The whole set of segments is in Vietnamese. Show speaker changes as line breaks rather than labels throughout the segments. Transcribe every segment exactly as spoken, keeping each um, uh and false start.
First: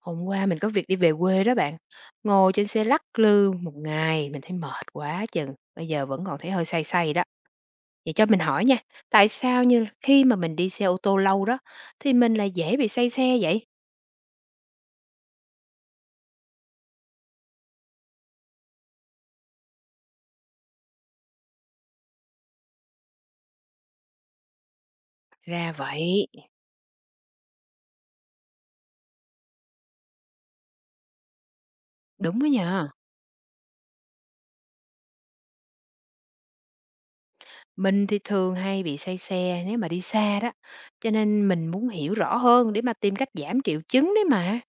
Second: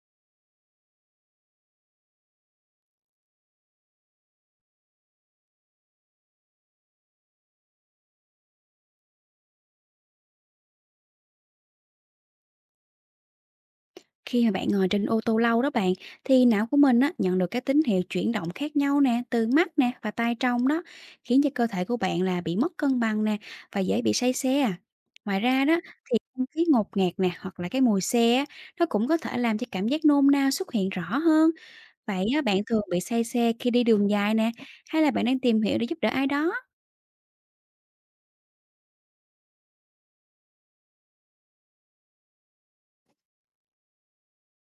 Hôm qua mình có việc đi về quê đó bạn. Ngồi trên xe lắc lư một ngày mình thấy mệt quá chừng. Bây giờ vẫn còn thấy hơi say say đó. Vậy cho mình hỏi nha, tại sao như khi mà mình đi xe ô tô lâu đó thì mình lại dễ bị say xe vậy?
Khi mà bạn ngồi trên ô tô lâu đó bạn, thì não của mình á, nhận được các tín hiệu chuyển động khác nhau nè, từ mắt nè và tai trong đó, khiến cho cơ thể của bạn là bị mất cân bằng nè và dễ bị say xe à. Ngoài ra
Ra
đó thì
vậy,
không khí ngột ngạt nè hoặc là cái mùi xe á, nó cũng có thể làm cho cảm giác nôn nao xuất hiện rõ hơn. Vậy
đúng
á,
đó
bạn thường
nhờ.
bị say xe khi đi đường dài nè, hay là bạn đang tìm hiểu để giúp đỡ ai đó?
Mình thì thường hay bị say xe nếu mà đi xa đó. Cho nên mình muốn hiểu rõ hơn để mà tìm cách giảm triệu chứng đấy mà.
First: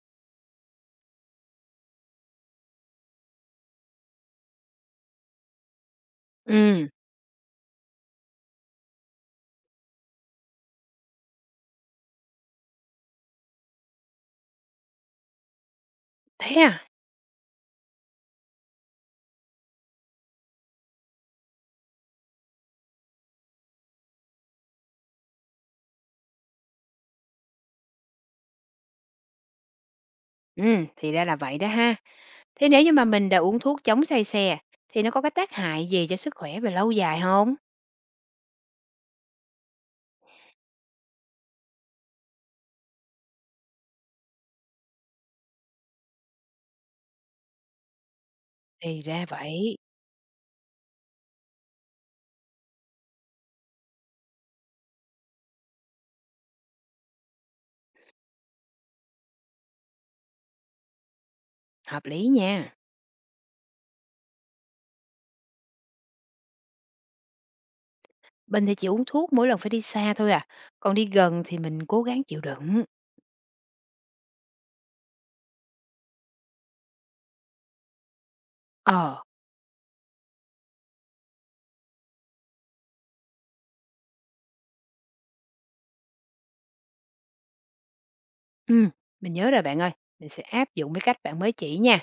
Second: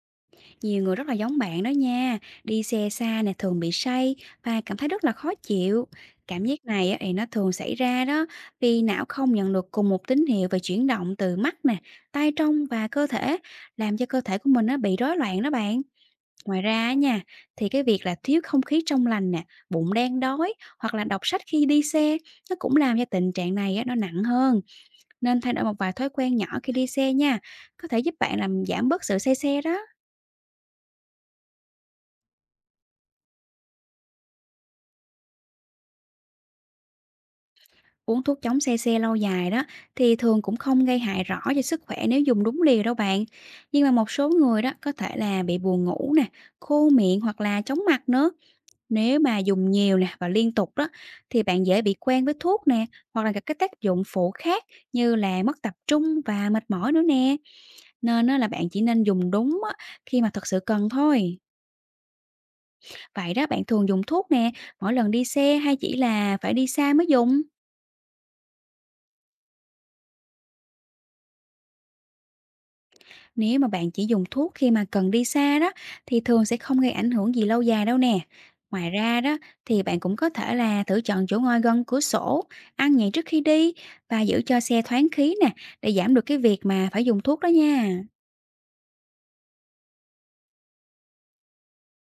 Nhiều người rất là giống bạn đó nha, đi xe xa nè thường bị say và cảm thấy rất là khó chịu. Cảm giác
Ừ,
này á, thì nó thường xảy ra đó vì não không nhận được cùng một tín hiệu về chuyển động từ mắt nè, tai trong và cơ thể, làm cho cơ thể của mình nó bị rối loạn đó bạn.
thế
Ngoài
à?
ra á nha, thì cái việc là thiếu không khí trong lành nè, bụng đang đói hoặc là đọc sách khi đi xe, nó cũng làm cho tình trạng này á, nó nặng hơn. Nên thay đổi một vài thói quen nhỏ khi đi xe nha, có thể giúp bạn làm giảm bớt sự say xe đó.
Ừ, thì ra là vậy đó ha. Thế nếu như mà mình đã uống thuốc chống say xe thì nó có cái tác hại gì cho sức khỏe về lâu dài không?
Uống thuốc chống se xe lâu dài đó thì thường cũng không gây hại rõ cho sức khỏe nếu dùng đúng liều đâu bạn. Nhưng mà một số người đó có thể là bị buồn ngủ nè, khô miệng hoặc là chóng mặt nữa.
Thì
Nếu
ra
mà dùng
vậy,
nhiều nè và liên tục đó thì bạn dễ bị quen với thuốc nè, hoặc là các cái tác dụng phụ khác như là mất tập trung và mệt mỏi nữa nè. Nên á là bạn chỉ nên dùng đúng á, khi mà thật sự cần thôi.
hợp lý nha.
Vậy đó, bạn thường dùng thuốc nè mỗi lần đi xe, hay chỉ là phải đi xa mới dùng?
Mình thì chỉ uống thuốc mỗi lần phải đi xa thôi à, còn đi gần thì mình cố gắng chịu đựng.
Nếu mà bạn chỉ dùng thuốc khi mà cần đi xa đó, thì thường sẽ không gây ảnh hưởng gì lâu dài đâu nè. Ngoài ra
Ờ,
đó thì bạn cũng có thể là thử chọn chỗ ngồi gần cửa sổ, ăn nhẹ trước khi đi và giữ cho xe thoáng khí nè, để giảm được cái việc mà phải dùng thuốc đó nha.
ừm, mình nhớ rồi bạn ơi, mình sẽ áp dụng cái cách bạn mới chỉ nha.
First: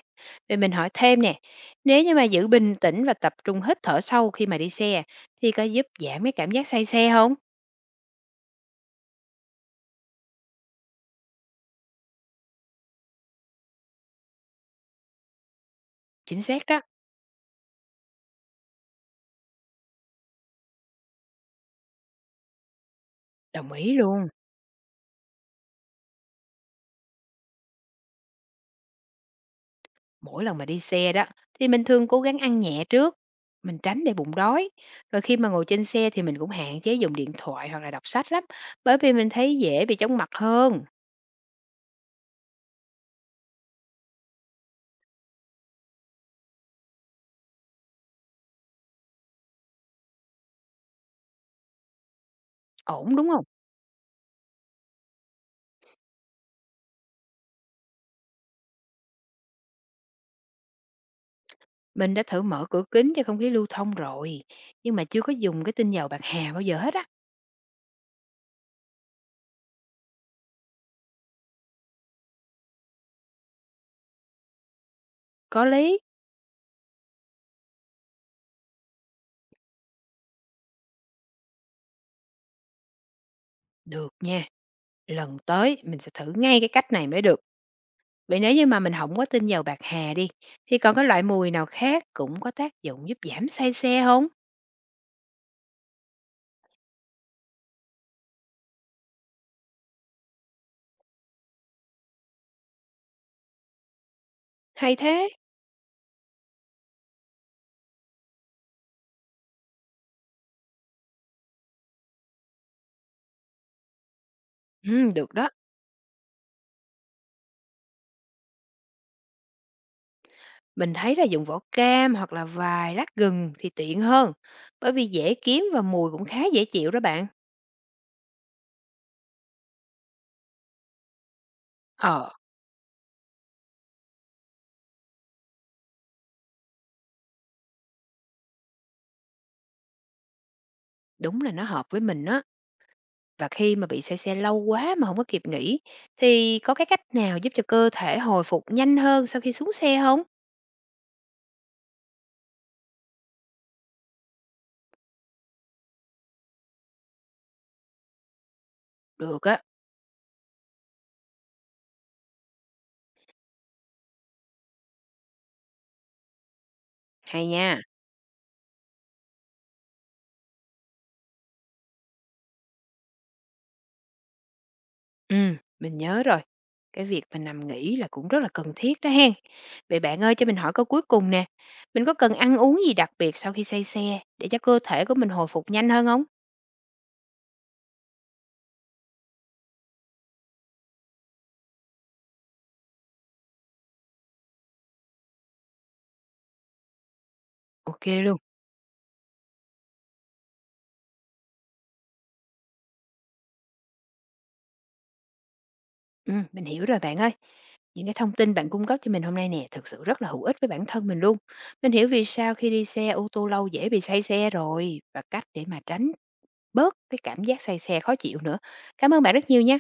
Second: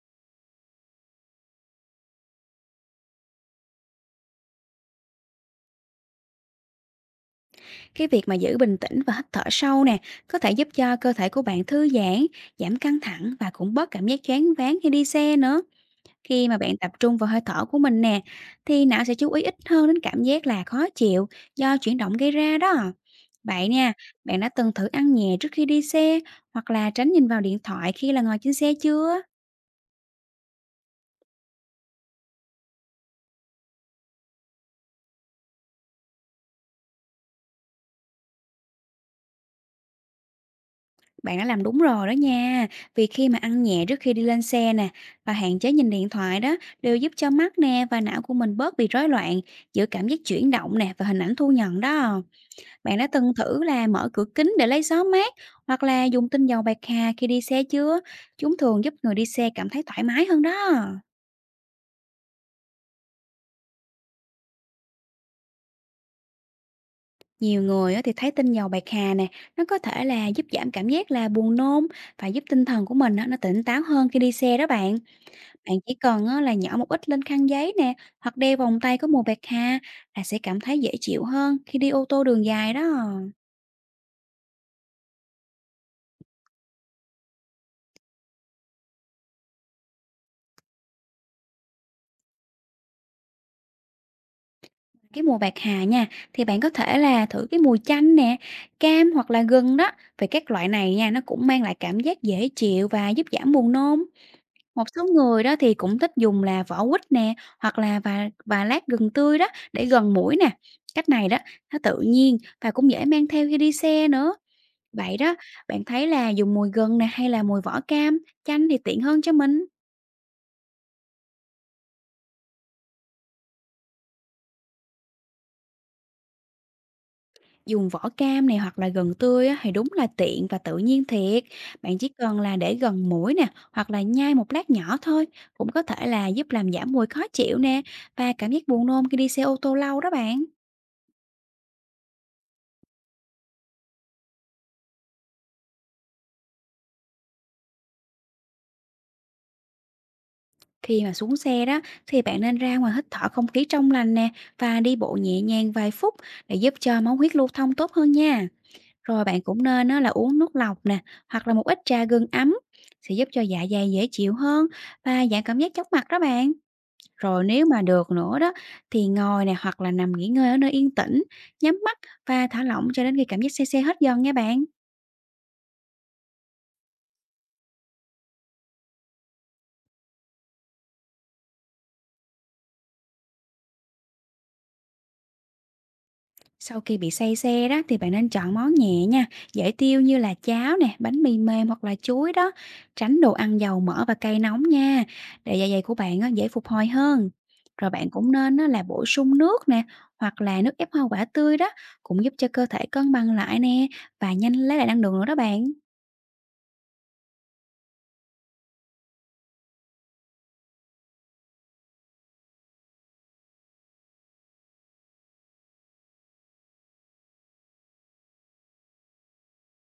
Vậy mình hỏi thêm nè, nếu như mà giữ bình tĩnh và tập trung hít thở sâu khi mà đi xe thì có giúp giảm cái cảm giác say xe không?
Cái việc mà giữ bình tĩnh và hít thở sâu nè, có thể giúp cho cơ thể của bạn thư giãn, giảm căng thẳng và cũng bớt cảm giác choáng váng khi đi xe nữa.
Chính
Khi mà
xác
bạn
đó,
tập trung vào hơi thở của mình nè, thì não sẽ chú ý ít hơn đến cảm giác là khó chịu do chuyển động gây ra đó. Vậy
đồng
nha,
ý luôn.
bạn đã từng thử ăn nhẹ trước khi đi xe, hoặc là tránh nhìn vào điện thoại khi là ngồi trên xe chưa?
Mỗi lần mà đi xe đó thì mình thường cố gắng ăn nhẹ trước, mình tránh để bụng đói, rồi khi mà ngồi trên xe thì mình cũng hạn chế dùng điện thoại hoặc là đọc sách lắm, bởi vì mình thấy dễ bị chóng mặt hơn.
Bạn đã làm đúng rồi đó nha. Vì khi mà ăn nhẹ trước khi đi lên xe nè và hạn chế nhìn điện thoại đó, đều giúp cho mắt nè và não của mình bớt bị rối loạn giữa cảm giác chuyển động nè và hình ảnh thu nhận đó. Bạn đã
Ổn đúng
từng
không?
thử là mở cửa kính để lấy gió mát, hoặc là dùng tinh dầu bạc hà khi đi xe chưa? Chúng thường giúp người đi xe cảm thấy thoải mái hơn đó.
Mình đã thử mở cửa kính cho không khí lưu thông rồi, nhưng mà chưa có dùng cái tinh dầu bạc hà bao giờ hết á.
Nhiều người á thì thấy tinh dầu bạc hà nè, nó có thể là giúp giảm cảm giác là buồn nôn và giúp tinh thần của mình á, nó tỉnh táo hơn khi đi xe đó bạn.
Có
Bạn chỉ
lý.
cần á là nhỏ một ít lên khăn giấy nè, hoặc đeo vòng tay có mùi bạc hà, là sẽ cảm thấy dễ chịu hơn khi đi ô tô đường dài đó.
Được nha, lần tới mình sẽ thử ngay cái cách này mới được. Vậy nếu như mà mình không có tinh dầu bạc hà đi thì còn cái loại mùi nào khác cũng có tác dụng giúp giảm say xe không?
Cái mùa bạc hà nha, thì bạn có thể là thử cái mùi chanh nè, cam hoặc là gừng đó. Vì các loại này nha, nó cũng mang lại cảm giác dễ chịu và giúp giảm buồn nôn. Một
Hay
số
thế.
người đó thì cũng thích dùng là vỏ quýt nè, hoặc là và và lát gừng tươi đó, để gần mũi nè. Cách này đó, nó tự nhiên và cũng dễ mang theo khi đi xe nữa.
Ừ,
Vậy
được
đó,
đó.
bạn thấy là dùng mùi gừng nè, hay là mùi vỏ cam, chanh thì tiện hơn cho mình?
Mình thấy là dùng vỏ cam hoặc là vài lát gừng thì tiện hơn, bởi vì dễ kiếm và mùi cũng khá dễ chịu đó bạn.
Dùng vỏ cam này hoặc là gừng tươi á, thì đúng là tiện và tự nhiên thiệt. Bạn chỉ
Ờ,
cần là để gần mũi nè, hoặc là nhai một lát nhỏ thôi, cũng có thể là giúp làm giảm mùi khó chịu nè và cảm giác buồn nôn khi đi xe ô tô lâu đó bạn.
đúng là nó hợp với mình á. Và khi mà bị say xe lâu quá mà không có kịp nghỉ, thì có cái cách nào giúp cho cơ thể hồi phục nhanh hơn sau khi xuống xe không?
Khi mà xuống xe đó thì bạn nên ra ngoài hít thở không khí trong lành nè và đi bộ nhẹ nhàng vài phút, để giúp cho máu huyết lưu thông tốt hơn nha. Rồi bạn
Được
cũng
á,
nên á, là uống nước lọc nè, hoặc là một ít trà gừng ấm, sẽ giúp cho dạ dày dễ chịu hơn và giảm cảm giác chóng mặt đó bạn. Rồi
hay
nếu
nha.
mà được nữa đó thì ngồi nè, hoặc là nằm nghỉ ngơi ở nơi yên tĩnh, nhắm mắt và thả lỏng cho đến khi cảm giác say xe hết dần nha bạn.
Ừ, mình nhớ rồi. Cái việc mà nằm nghỉ là cũng rất là cần thiết đó hen. Vậy bạn ơi, cho mình hỏi câu cuối cùng nè. Mình có cần ăn uống gì đặc biệt sau khi say xe để cho cơ thể của mình hồi phục nhanh hơn không?
Sau khi bị say xe đó thì bạn nên chọn món nhẹ nha, dễ tiêu như là cháo nè, bánh mì mềm hoặc là chuối đó. Tránh đồ ăn dầu mỡ và cay nóng nha, để dạ dày của bạn á, dễ phục hồi hơn. Rồi bạn
ô kê
cũng
luôn.
nên á, là bổ sung nước nè, hoặc là nước ép hoa quả tươi đó, cũng giúp cho cơ thể cân bằng lại nè và nhanh lấy lại năng lượng nữa đó bạn.
Ừm, mình hiểu rồi bạn ơi. Những cái thông tin bạn cung cấp cho mình hôm nay nè, thực sự rất là hữu ích với bản thân mình luôn. Mình hiểu vì sao khi đi xe ô tô lâu dễ bị say xe rồi và cách để mà tránh bớt cái cảm giác say xe khó chịu nữa. Cảm ơn bạn rất nhiều nha.